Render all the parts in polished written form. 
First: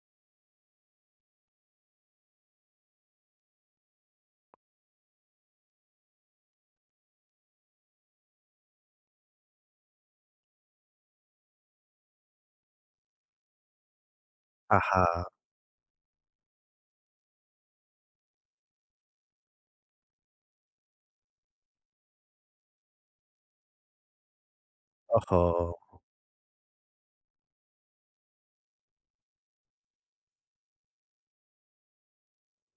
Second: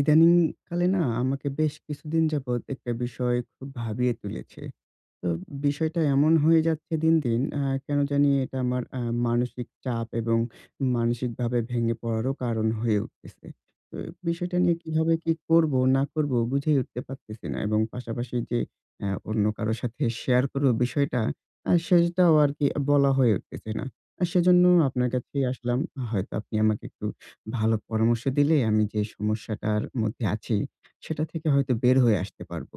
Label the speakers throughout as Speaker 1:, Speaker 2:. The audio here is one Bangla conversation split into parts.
Speaker 1: ইদানিং কালে না আমাকে বেশ কিছুদিন যাবৎ একটা বিষয় খুব ভাবিয়ে তুলেছে। তো বিষয়টা এমন হয়ে যাচ্ছে দিন, দিন কেন জানি এটা আমার মানসিক চাপ এবং মানসিকভাবে ভেঙে পড়ারও কারণ হয়ে উঠতেছে। তো বিষয়টা নিয়ে
Speaker 2: আহা!
Speaker 1: কিভাবে কি করব না করব বুঝেই উঠতে পারতেছি না এবং পাশাপাশি যে অন্য কারো সাথে শেয়ার করব বিষয়টা সেটাও আরকি বলা হয়ে উঠতেছে না। সেজন্য আপনার
Speaker 2: ওহো!
Speaker 1: কাছেই আসলাম। হয়তো আপনি আমাকে একটু ভালো পরামর্শ দিলে আমি যে সমস্যাটার মধ্যে আছি সেটা থেকে হয়তো বের হয়ে আসতে পারব।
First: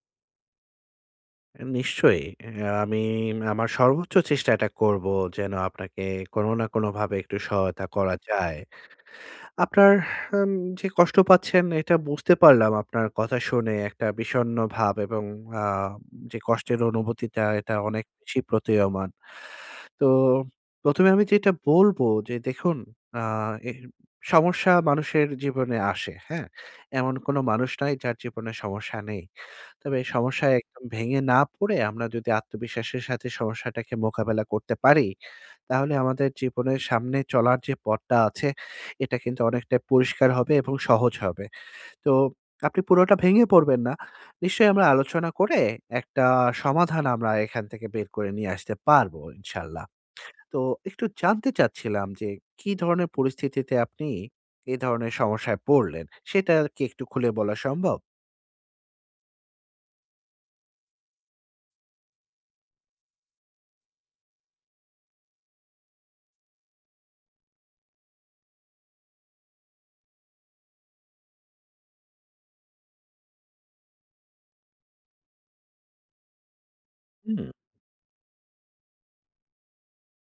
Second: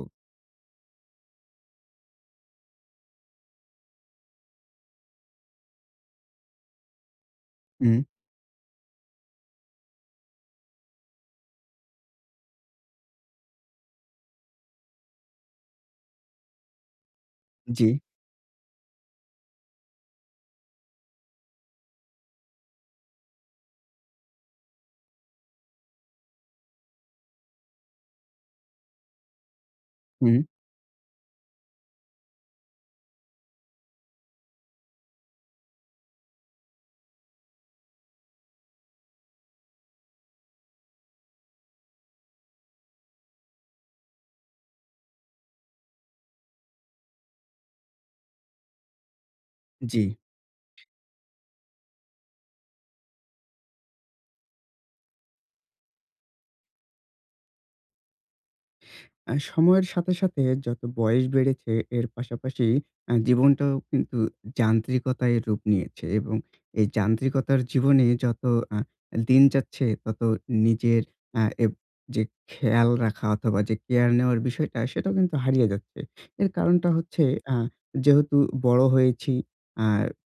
Speaker 2: নিশ্চয়ই। আমি আমার সর্বোচ্চ চেষ্টাটা করব যেন আপনাকে কোনো না কোনোভাবে একটু সহায়তা
Speaker 1: হুম,
Speaker 2: করা যায়। আপনার আম যে কষ্ট পাচ্ছেন এটা বুঝতে পারলাম আপনার কথা শুনে একটা বিষণ্ণ ভাব এবং আ যে কষ্টের অনুভূতিটা এটা
Speaker 1: জি,
Speaker 2: অনেক বেশি প্রতীয়মান। তো ১ম এ আমি যেটা বলবো যে দেখুন আ এ সমস্যা মানুষের জীবনে আসে, হ্যাঁ? এমন কোনো মানুষ নাই যার জীবনে সমস্যা নেই। তবে
Speaker 1: হুম,
Speaker 2: সমস্যায় একদম ভেঙে না পড়ে আমরা যদি আত্মবিশ্বাসের সাথে সমস্যাটাকে মোকাবেলা করতে পারি, তাহলে আমাদের জীবনের সামনে চলার যে পথটা আছে, এটা কিন্তু অনেকটাই পরিষ্কার হবে এবং সহজ হবে। তো আপনি পুরোটা ভেঙে পড়বেন না। নিশ্চয়ই আমরা আলোচনা করে একটা সমাধান আমরা এখান থেকে বের করে নিয়ে আসতে পারবো ইনশাআল্লাহ।
Speaker 1: জি।
Speaker 2: তো একটু জানতে চাচ্ছিলাম যে কি ধরনের পরিস্থিতিতে আপনি এই ধরনের সমস্যায় পড়লেন? সেটা কি একটু খুলে বলা সম্ভব?
Speaker 1: সময়ের সাথে, সাথে যত বয়স বেড়েছে এর পাশাপাশি জীবনটাও কিন্তু যান্ত্রিকতায় রূপ নিয়েছে এবং এই যান্ত্রিকতার জীবনে যত আ দিন যাচ্ছে তত নিজের আ এব যে খেয়াল রাখা অথবা যে কেয়ার নেওয়ার বিষয়টা সেটাও কিন্তু হারিয়ে যাচ্ছে। এর কারণটা হচ্ছে
Speaker 2: হুম,
Speaker 1: আ যেহেতু বড় হয়েছি, আ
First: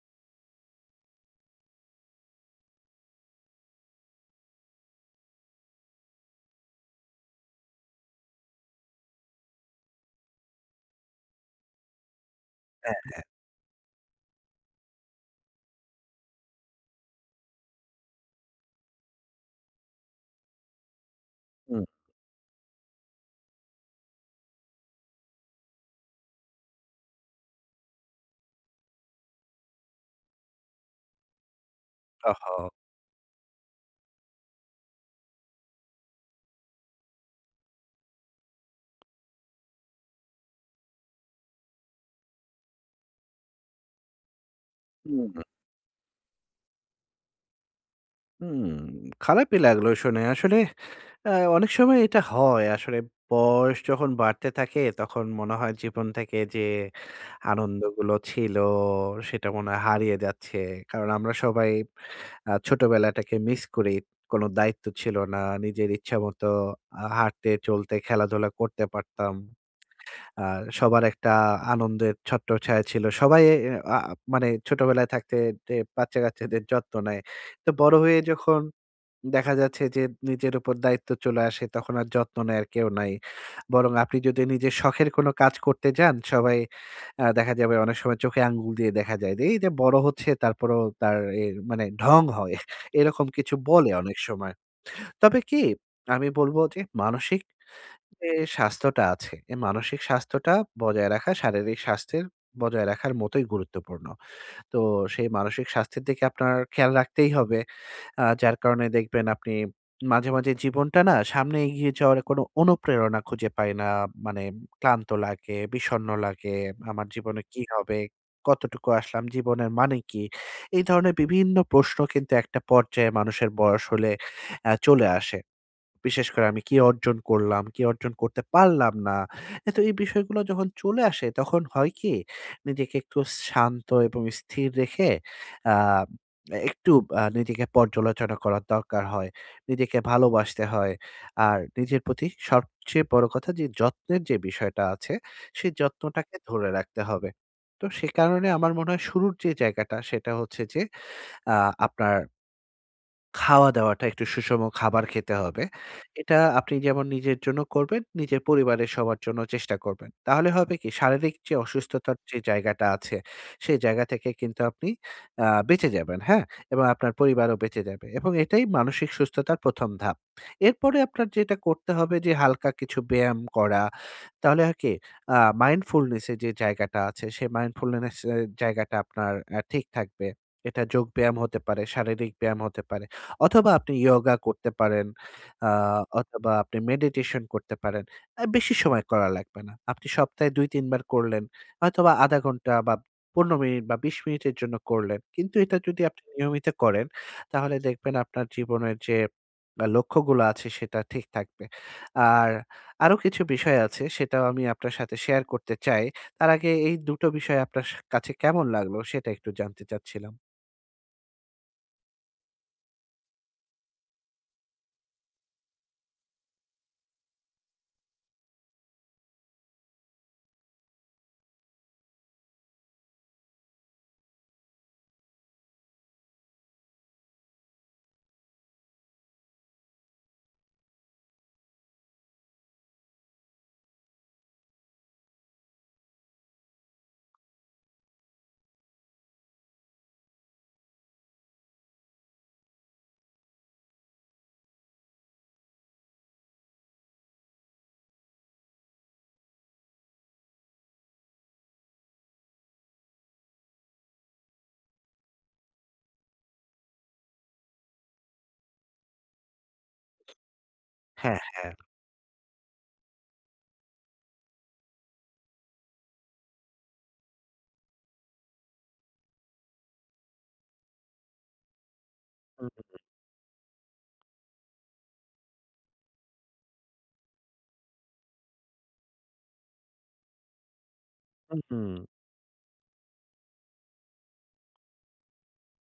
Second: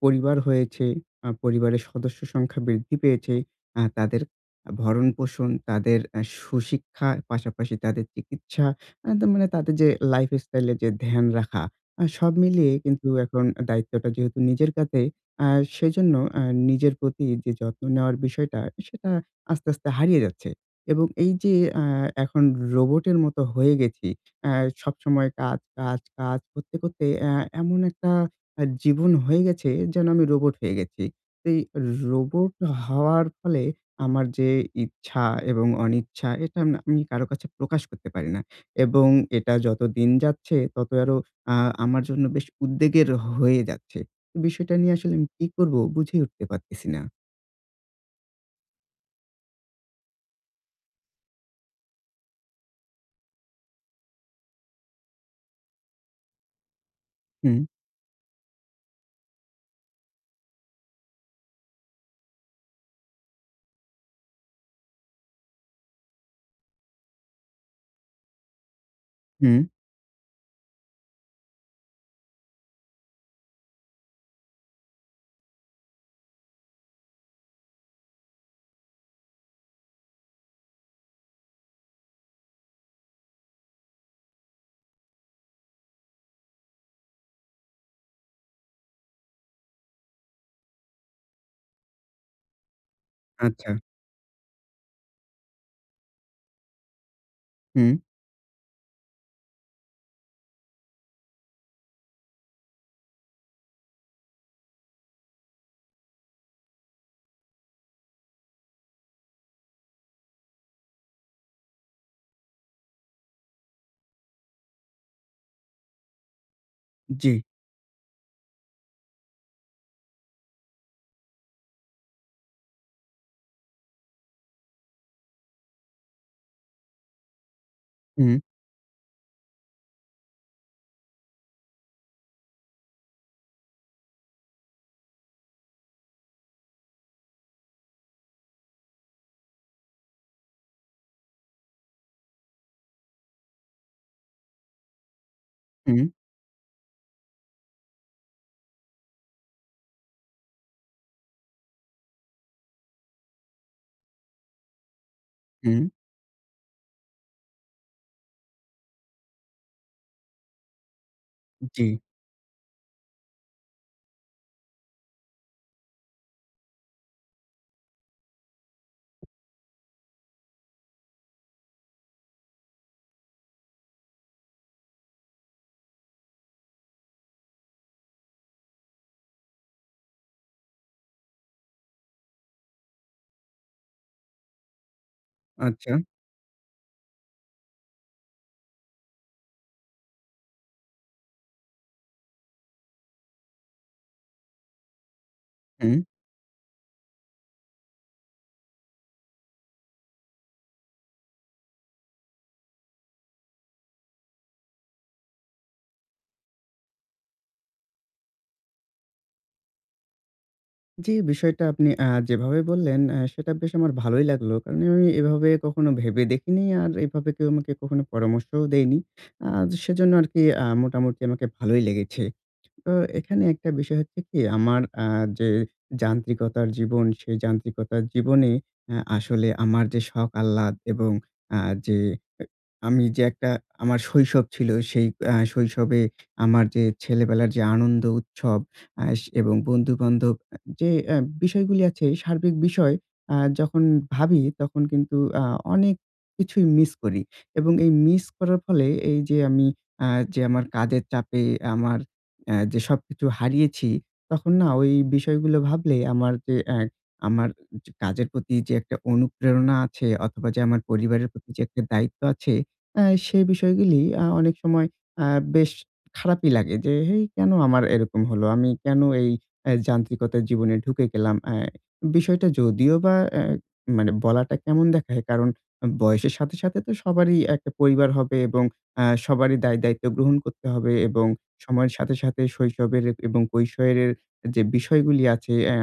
Speaker 1: পরিবার হয়েছে, পরিবারের সদস্য সংখ্যা বৃদ্ধি পেয়েছে, তাদের ভরণপোষণ, তাদের সুশিক্ষা, পাশাপাশি তাদের চিকিৎসা, তার মানে তাদের যে লাইফস্টাইল যে ধ্যান রাখা, সব মিলিয়ে কিন্তু
Speaker 2: হ্যাঁ।
Speaker 1: এখন দায়িত্বটা যেহেতু নিজের কাঁধে, আ সেজন্য আ নিজের প্রতি যে যত্ন নেওয়ার বিষয়টা, সেটা আস্তে, আস্তে হারিয়ে যাচ্ছে। এবং এই যে আ
Speaker 2: হুম।
Speaker 1: এখন রোবটের মতো হয়ে গেছি, আ সবসময় কাজ, কাজ, কাজ করতে, করতে এমন একটা জীবন হয়ে গেছে যেন আমি রোবট হয়ে গেছি। তো এই
Speaker 2: ওহো!
Speaker 1: রোবট হওয়ার ফলে আমার যে ইচ্ছা এবং অনিচ্ছা, এটা না আমি কারো কাছে প্রকাশ করতে পারি না। এবং এটা যত দিন যাচ্ছে তত আরো আ আমার জন্য বেশ উদ্বেগের হয়ে যাচ্ছে। তো বিষয়টা নিয়ে আসলে আমি
Speaker 2: হুম।
Speaker 1: কি করব বুঝে উঠতে পারতেছি না।
Speaker 2: হুম, খারাপই লাগলো শুনে। আসলে আ অনেক সময় এটা হয়। আসলে বয়স যখন বাড়তে থাকে তখন মনে হয় জীবন থেকে যে
Speaker 1: হুম,
Speaker 2: আনন্দগুলো ছিল সেটা মনে হয় হারিয়ে যাচ্ছে। কারণ আমরা সবাই ছোটবেলাটাকে মিস করি। কোন দায়িত্ব ছিল না। নিজের ইচ্ছামত হাঁটতে, চলতে, খেলাধুলা করতে পারতাম।
Speaker 1: হুম,
Speaker 2: আর সবার একটা আনন্দের ছত্রছায়া ছিল। সবাই এ আ মানে ছোটবেলায় থাকতে যে বাচ্চা-কাচ্চাদের যত্ন নেয়। তো বড় হয়ে যখন দেখা যাচ্ছে যে নিজের উপর দায়িত্ব চলে আসে, তখন আর যত্ন নেয়ার কেউ নাই। বরং আপনি যদি নিজের শখের কোনো কাজ করতে যান, সবাই দেখা যাবে অনেক সময় চোখে আঙ্গুল দিয়ে দেখা যায় যে, "এই যে বড় হচ্ছে তারপরেও তার এর মানে ঢং হয়।" এরকম কিছু
Speaker 1: আচ্ছা,
Speaker 2: বলে অনেক সময়। তবে কি আমি বলব যে মানসিক
Speaker 1: হুম,
Speaker 2: যে স্বাস্থ্যটা আছে, এই মানসিক স্বাস্থ্যটা বজায় রাখা শারীরিক স্বাস্থ্যের বজায় রাখার মতোই গুরুত্বপূর্ণ। তো সেই মানসিক স্বাস্থ্যের দিকে আপনার খেয়াল রাখতেই হবে। যার কারণে দেখবেন আপনি মাঝে, মাঝে জীবনটা না সামনে এগিয়ে যাওয়ার কোনো অনুপ্রেরণা খুঁজে পাই না। মানে ক্লান্ত লাগে, বিষণ্ণ লাগে, আমার
Speaker 1: জি,
Speaker 2: জীবনে কি হবে? কতটুকু আসলাম? জীবনের মানে কি? এই ধরনের বিভিন্ন প্রশ্ন কিন্তু একটা পর্যায়ে মানুষের বয়স হলে চলে আসে। বিশেষ করে আমি কি অর্জন করলাম, কি অর্জন
Speaker 1: হুম,
Speaker 2: করতে পারলাম না। তো এই বিষয়গুলো যখন চলে আসে তখন হয় কি নিজেকে একটু শান্ত এবং স্থির রেখে আ একটু নিজেকে পর্যালোচনা করার দরকার হয়। নিজেকে ভালোবাসতে হয়। আর নিজের প্রতি সবচেয়ে বড় কথা যে যত্নের যে বিষয়টা আছে সেই
Speaker 1: হুম,
Speaker 2: যত্নটাকে ধরে রাখতে হবে। তো সে কারণে আমার মনে হয় শুরুর যে জায়গাটা সেটা হচ্ছে যে আ আপনার খাওয়া-দাওয়াটা একটু সুষম খাবার খেতে হবে।
Speaker 1: হুম,
Speaker 2: এটা আপনি যেমন নিজের জন্য করবেন, নিজের পরিবারের সবার জন্য চেষ্টা করবেন। তাহলে হবে কি শারীরিক যে
Speaker 1: জি,
Speaker 2: অসুস্থতার যে জায়গাটা আছে, সেই জায়গা থেকে কিন্তু আপনি বেঁচে যাবেন, হ্যাঁ? এবং আপনার পরিবারও বেঁচে যাবে এবং এটাই মানসিক সুস্থতার ১ম ধাপ। এরপরে আপনার যেটা করতে হবে যে হালকা কিছু ব্যায়াম করা। তাহলে হয় কি আ মাইন্ডফুলনেস এর যে জায়গাটা আছে, সেই মাইন্ডফুলনেস এর জায়গাটা আপনার ঠিক থাকবে। এটা যোগব্যায়াম হতে পারে, শারীরিক ব্যায়াম হতে পারে। অথবা আপনি ইয়োগা করতে পারেন, আ
Speaker 1: আচ্ছা,
Speaker 2: অথবা আপনি মেডিটেশন করতে পারেন। বেশি সময় করা লাগবে না। আপনি সপ্তাহে ২-৩ বার করলেন, হয়তোবা ০.৫ ঘন্টা বা ১৫ মিনিট বা ২০ মিনিটের জন্য করলেন। কিন্তু এটা
Speaker 1: হুম।
Speaker 2: যদি আপনি নিয়মিত করেন, তাহলে দেখবেন আপনার জীবনের যে লক্ষ্যগুলো আছে সেটা ঠিক থাকবে। আর আরো কিছু বিষয় আছে সেটাও আমি আপনার সাথে শেয়ার করতে চাই। তার আগে এই দুটো বিষয় আপনার কাছে কেমন লাগলো সেটা একটু জানতে চাচ্ছিলাম।
Speaker 1: জি, বিষয়টা আপনি যেভাবে বললেন সেটা বেশ আমার ভালোই লাগলো। কারণ আমি এভাবে কখনো ভেবে দেখিনি আর এভাবে কেউ আমাকে কখনো পরামর্শও দেয়নি। আ সেজন্য আরকি মোটামুটি আমাকে ভালোই লেগেছে। তো এখানে একটা বিষয় হচ্ছে কি আমার যে যান্ত্রিকতার জীবন, সেই যান্ত্রিকতার জীবনে আসলে আমার যে শখ আহ্লাদ এবং আ যে এ আমি যে একটা আমার শৈশব ছিল সেই শৈশবে আমার যে ছেলেবেলার যে আনন্দ উৎসব আ স এবং বন্ধু-বান্ধব আ যে আ বিষয়গুলি আছে সার্বিক বিষয় যখন ভাবি তখন কিন্তু আ অনেক কিছুই মিস করি এবং এই মিস করার ফলে এই যে আমি আ যে আমার কাজের চাপে আমার যে সবকিছু হারিয়েছি, তখন না ওই বিষয়গুলো ভাবলে আমার যে আমার যে কাজের প্রতি যে একটা অনুপ্রেরণা আছে অথবা যে আমার পরিবারের
Speaker 2: হ্যাঁ,
Speaker 1: প্রতি যে
Speaker 2: হ্যাঁ।
Speaker 1: একটা দায়িত্ব আছে, সেই বিষয়গুলি অনেক সময় আ বেশ খারাপই লাগে যে, "হেই! কেন আমার এরকম হলো? আমি কেন এই যান্ত্রিকতার জীবনে ঢুকে গেলাম?" বিষয়টা
Speaker 2: হুম,
Speaker 1: যদিও বা মানে বলাটা কেমন দেখায়, কারণ বয়সের সাথে, সাথে তো সবারই একটা পরিবার হবে এবং সবারই দায়-দায়িত্ব গ্রহণ করতে হবে এবং
Speaker 2: হুম, হুম,
Speaker 1: সময়ের সাথে, সাথে শৈশবের এবং কৈশোরের যে বিষয়গুলি আছে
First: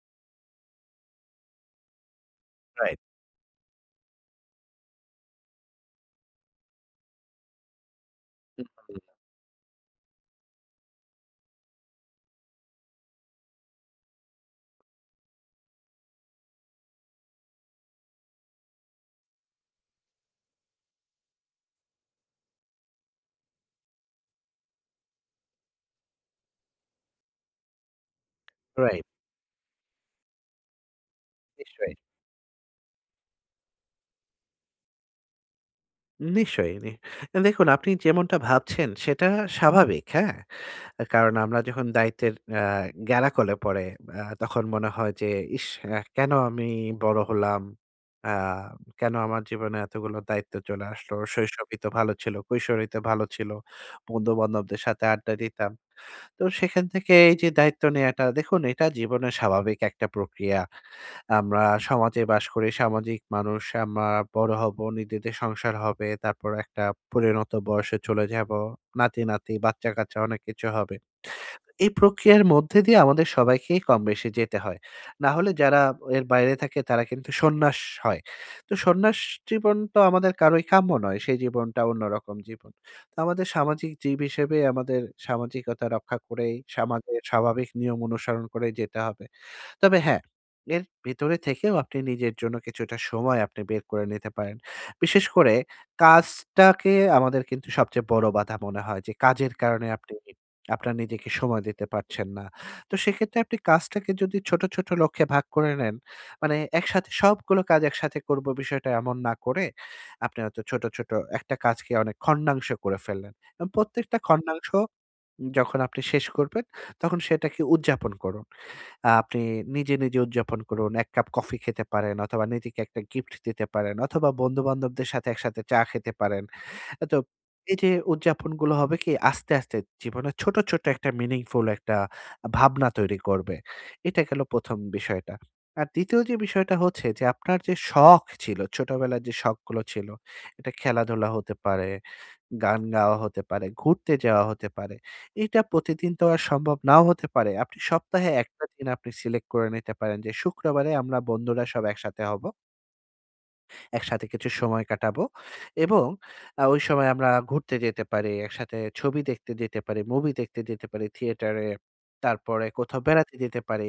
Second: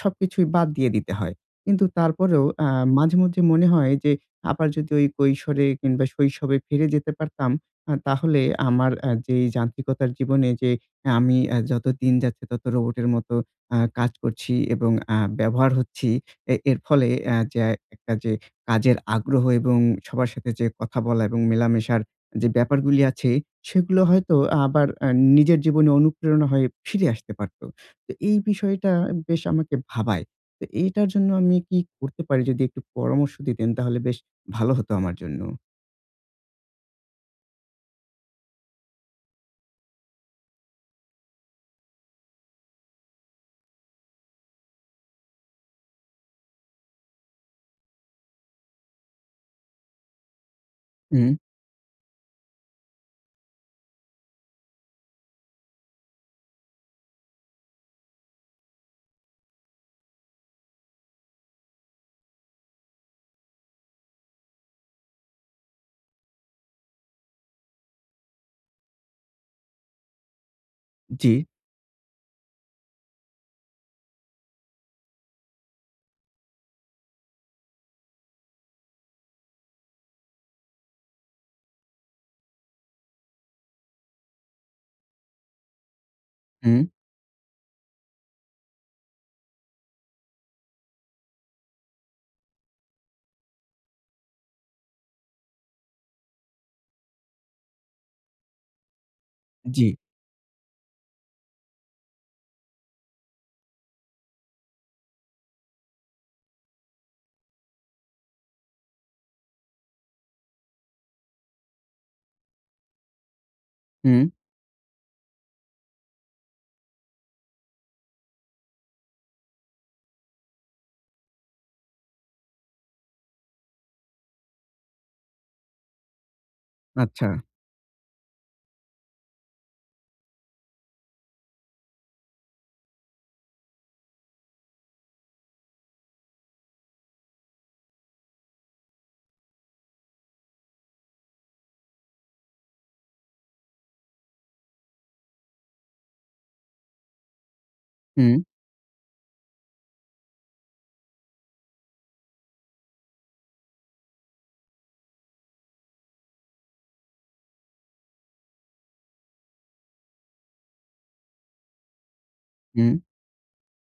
Speaker 1: সবকিছুই বাদ দিয়ে দিতে হয়। কিন্তু তারপরেও
Speaker 2: রাইট।
Speaker 1: মাঝে মধ্যে মনে হয় যে আবার যদি ওই কৈশোরে কিংবা শৈশবে ফিরে যেতে পারতাম, তাহলে আমার যে এই যান্ত্রিকতার জীবনে যে আমি যত দিন যাচ্ছে তত রোবটের মতো কাজ করছি এবং ব্যবহার হচ্ছি। এর ফলে যে একটা যে কাজের আগ্রহ এবং সবার সাথে যে কথা বলা এবং মেলামেশার যে ব্যাপারগুলি আছে সেগুলো হয়তো আবার নিজের জীবনে অনুপ্রেরণা হয়ে ফিরে আসতে পারত। তো এই বিষয়টা
Speaker 2: রাইট,
Speaker 1: বেশ আমাকে ভাবায়। তো এইটার জন্য আমি কি
Speaker 2: নিশ্চয়ই।
Speaker 1: করতে পারি যদি একটু পরামর্শ দিতেন তাহলে বেশ ভালো হতো আমার জন্য।
Speaker 2: নিশ্চয়ই, নি দেখুন আপনি যেমনটা ভাবছেন সেটা স্বাভাবিক, হ্যাঁ? কারণ আমরা যখন দায়িত্বের আ গ্যালাকলে পড়ে তখন মনে হয় যে, "ইস! কেন আমি বড় হলাম? আ কেন আমার জীবনে এতগুলো দায়িত্ব চলে আসলো?
Speaker 1: হুম,
Speaker 2: শৈশবই তো ভালো ছিল, কৈশোরেই তো ভালো ছিল। বন্ধু-বান্ধবদের সাথে আড্ডা দিতাম।" তো সেখান থেকে এই যে দায়িত্ব নেয়াটা দেখুন এটা জীবনের স্বাভাবিক একটা প্রক্রিয়া। আমরা সমাজে বাস করি, সামাজিক মানুষ। আমরা বড় হব, নিজেদের সংসার হবে। তারপর একটা পরিণত বয়সে চলে যাব। নাতি-নাতি, বাচ্চা-কাচ্চা অনেক কিছু হবে।
Speaker 1: জি,
Speaker 2: এই প্রক্রিয়ার মধ্যে দিয়ে আমাদের সবাইকেই কমবেশি যেতে হয়। না হলে যারা এর বাইরে থাকে তারা কিন্তু সন্ন্যাস হয়। তো সন্ন্যাস জীবন তো আমাদের কারোই কাম্য নয়। সেই জীবনটা অন্যরকম জীবন। তো আমাদের সামাজিক জীব হিসেবে আমাদের সামাজিকতা রক্ষা করেই,
Speaker 1: হুম,
Speaker 2: সমাজের স্বাভাবিক নিয়ম অনুসরণ করে যেতে হবে। তবে হ্যাঁ, এর ভেতরে থেকেও আপনি নিজের জন্য কিছুটা সময় আপনি বের করে নিতে পারেন। বিশেষ করে কাজটাকে আমাদের কিন্তু সবচেয়ে বড় বাধা মনে হয় যে কাজের
Speaker 1: জি,
Speaker 2: কারণে আপনি আপনার নিজেকে সময় দিতে পারছেন না। তো সেক্ষেত্রে আপনি কাজটাকে যদি ছোট, ছোট লক্ষ্যে ভাগ করে নেন, মানে একসাথে সবগুলো কাজ একসাথে করব বিষয়টা এমন না করে, আপনি হয়তো ছোট, ছোট একটা কাজকে অনেক খণ্ডাংশ করে ফেললেন। এবং প্রত্যেকটা
Speaker 1: হুম,
Speaker 2: খণ্ডাংশ যখন আপনি শেষ করবেন, তখন সেটাকে উদযাপন করুন। আপনি নিজে, নিজে উদযাপন করুন। ১ কাপ কফি খেতে পারেন অথবা নিজেকে একটা গিফট দিতে পারেন অথবা বন্ধু-বান্ধবদের সাথে একসাথে চা খেতে পারেন। তো
Speaker 1: আচ্ছা।
Speaker 2: এই যে উদযাপনগুলো হবে কি আস্তে, আস্তে জীবনে ছোট, ছোট একটা মিনিংফুল একটা ভাবনা তৈরি করবে। এটা গেল ১ম বিষয়টা। আর ২য় যে বিষয়টা হচ্ছে যে আপনার যে শখ ছিল, ছোটবেলার যে শখগুলো ছিল, এটা খেলাধুলা হতে পারে গান গাওয়া হতে পারে, ঘুরতে যাওয়া হতে পারে। এটা প্রতিদিন তো আর সম্ভব নাও হতে পারে। আপনি সপ্তাহে
Speaker 1: হুম,
Speaker 2: একটা দিন আপনি সিলেক্ট করে নিতে পারেন যে শুক্রবারে আমরা বন্ধুরা সব একসাথে হব। একসাথে কিছু সময় কাটাবো এবং ওই সময় আমরা ঘুরতে যেতে পারি, একসাথে ছবি দেখতে যেতে পারি, মুভি দেখতে যেতে পারি থিয়েটারে। তারপরে
Speaker 1: হুম,
Speaker 2: কোথাও বেড়াতে যেতে পারি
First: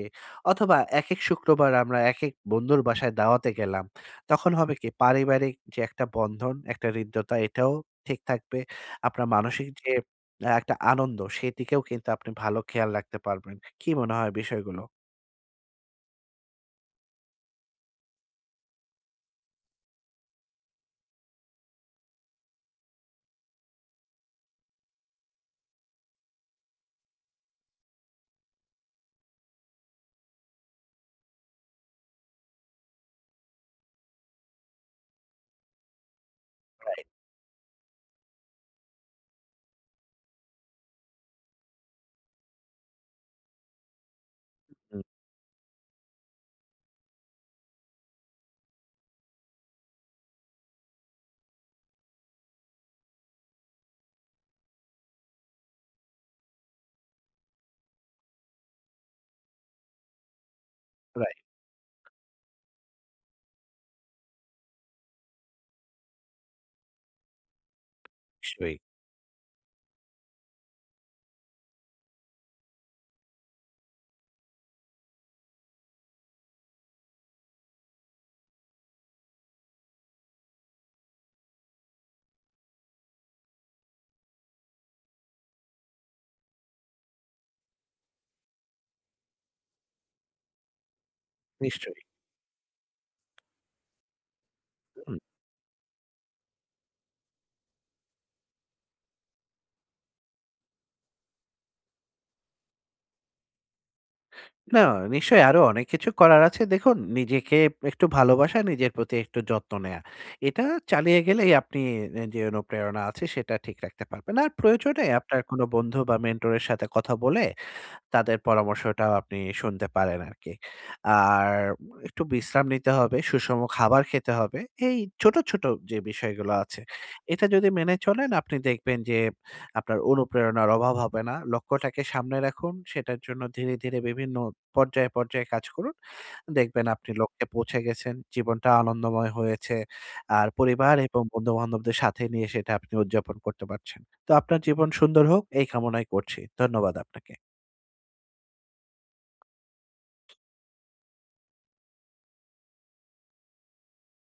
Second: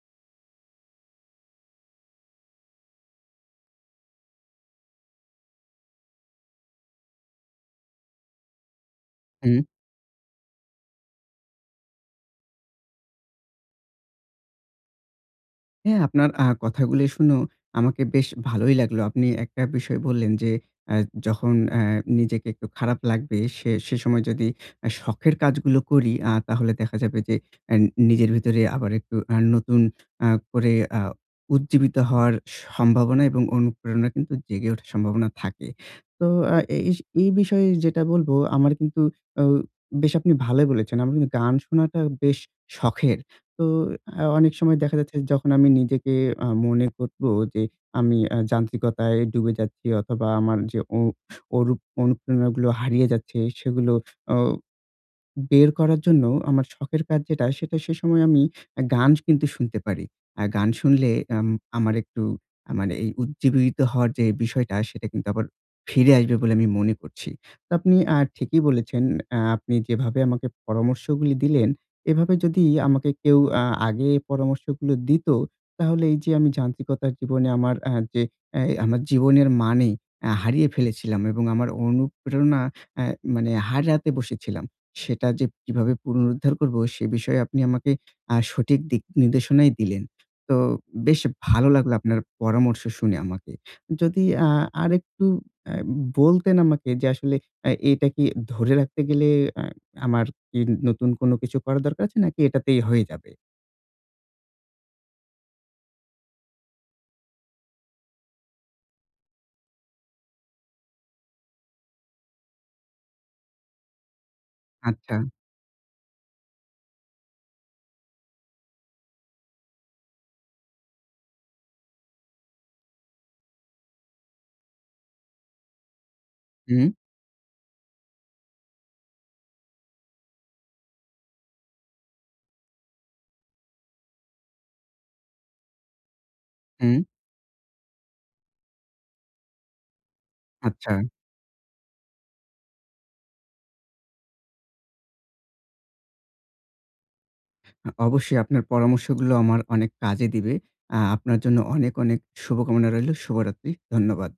Speaker 2: অথবা একেক শুক্রবার আমরা একেক বন্ধুর বাসায় দাওয়াতে গেলাম। তখন হবে কি পারিবারিক যে একটা বন্ধন, একটা হৃদ্যতা এটাও ঠিক থাকবে। আপনার
Speaker 1: হুম।
Speaker 2: মানসিক যে একটা আনন্দ সেদিকেও কিন্তু আপনি ভালো খেয়াল রাখতে পারবেন। কি মনে হয় বিষয়গুলো?
Speaker 1: হ্যাঁ, আপনার কথাগুলি শুনেও আমাকে বেশ ভালোই লাগলো। আপনি একটা বিষয় বললেন যে, আ যখন নিজেকে একটু খারাপ লাগবে সে সে সময় যদি শখের কাজগুলো করি তাহলে দেখা যাবে যে অ্যা নিজের ভিতরে আবার একটু নতুন করে উজ্জীবিত হওয়ার সম্ভাবনা এবং অনুপ্রেরণা কিন্তু জেগে ওঠার সম্ভাবনা থাকে। তো এই এই বিষয়ে যেটা বলব আমার কিন্তু ও বেশ আপনি ভালোই বলেছেন। আমার কিন্তু গান শোনাটা বেশ শখের। তো অনেক সময় দেখা
Speaker 2: হুম।
Speaker 1: যাচ্ছে যখন আমি নিজেকে মনে করব যে আমি যান্ত্রিকতায় ডুবে যাচ্ছি অথবা আমার যে অরুপ অনুপ্রেরণাগুলো হারিয়ে যাচ্ছে সেগুলো অ বের করার জন্য আমার শখের কাজ যেটা, সেটা সে সময় আমি গান কিন্তু শুনতে পারি। আর গান শুনলে
Speaker 2: রাইট।
Speaker 1: আম আমার একটু মানে এই উজ্জীবিত হওয়ার যে বিষয়টা, সেটা কিন্তু আবার ফিরে আসবে বলে আমি মনে করছি। তো আপনি ঠিকই
Speaker 2: নিশ্চয়ই,
Speaker 1: বলেছেন। আপনি যেভাবে আমাকে পরামর্শগুলি দিলেন, এভাবে যদি আমাকে কেউ আগে পরামর্শগুলো দিত, তাহলে এই যে আমি যান্ত্রিকতার জীবনে আমার আ যে এ আমার জীবনের মানে হারিয়ে ফেলেছিলাম এবং আমার অনুপ্রেরণা আ মানে হারাতে বসেছিলাম। সেটা যে কিভাবে পুনরুদ্ধার করব, সে বিষয়ে আপনি আমাকে সঠিক দিক নির্দেশনাই দিলেন। তো বেশ ভালো লাগলো
Speaker 2: নিশ্চয়ই।
Speaker 1: আপনার পরামর্শ শুনে আমাকে। যদি
Speaker 2: হুম।
Speaker 1: আরেকটু আ বলতেন আমাকে যে আসলে এটা কি ধরে রাখতে গেলে আ আমার কি নতুন কোনো কিছু করা দরকার আছে নাকি এটাতেই হয়ে যাবে?
Speaker 2: না, নিশ্চয়ই আরো অনেক কিছু করার আছে। দেখুন নিজেকে একটু ভালোবাসা, নিজের প্রতি একটু যত্ন নেয়া। এটা চালিয়ে গেলেই আপনি এ যে অনুপ্রেরণা আছে সেটা ঠিক রাখতে পারবেন। আর প্রয়োজনে
Speaker 1: আচ্ছা।
Speaker 2: আপনার কোনো বন্ধু বা মেন্টরের সাথে কথা বলে তাদের পরামর্শটাও আপনি শুনতে পারেন আরকি। আর একটু বিশ্রাম নিতে হবে, সুষম খাবার খেতে হবে। এই ছোট, ছোট যে বিষয়গুলো আছে,
Speaker 1: হুম,
Speaker 2: এটা যদি মেনে চলেন আপনি দেখবেন যে আপনার অনুপ্রেরণার অভাব হবে না। লক্ষ্যটাকে সামনে রাখুন, সেটার জন্য ধীরে, ধীরে বিভিন্ন পর্যায়ে, পর্যায়ে কাজ করুন। দেখবেন
Speaker 1: হুম।
Speaker 2: আপনি লক্ষ্যে পৌঁছে গেছেন, জীবনটা আনন্দময় হয়েছে। আর
Speaker 1: আচ্ছা।
Speaker 2: পরিবার এবং বন্ধু-বান্ধবদের সাথে নিয়ে সেটা আপনি উদযাপন করতে পারছেন। তো আপনার জীবন সুন্দর হোক এই কামনাই করছি। ধন্যবাদ আপনাকে।
Speaker 1: অবশ্যই আপনার পরামর্শগুলো আমার অনেক কাজে দিবে। আপনার জন্য অনেক, অনেক শুভকামনা রইলো। শুভরাত্রি। ধন্যবাদ।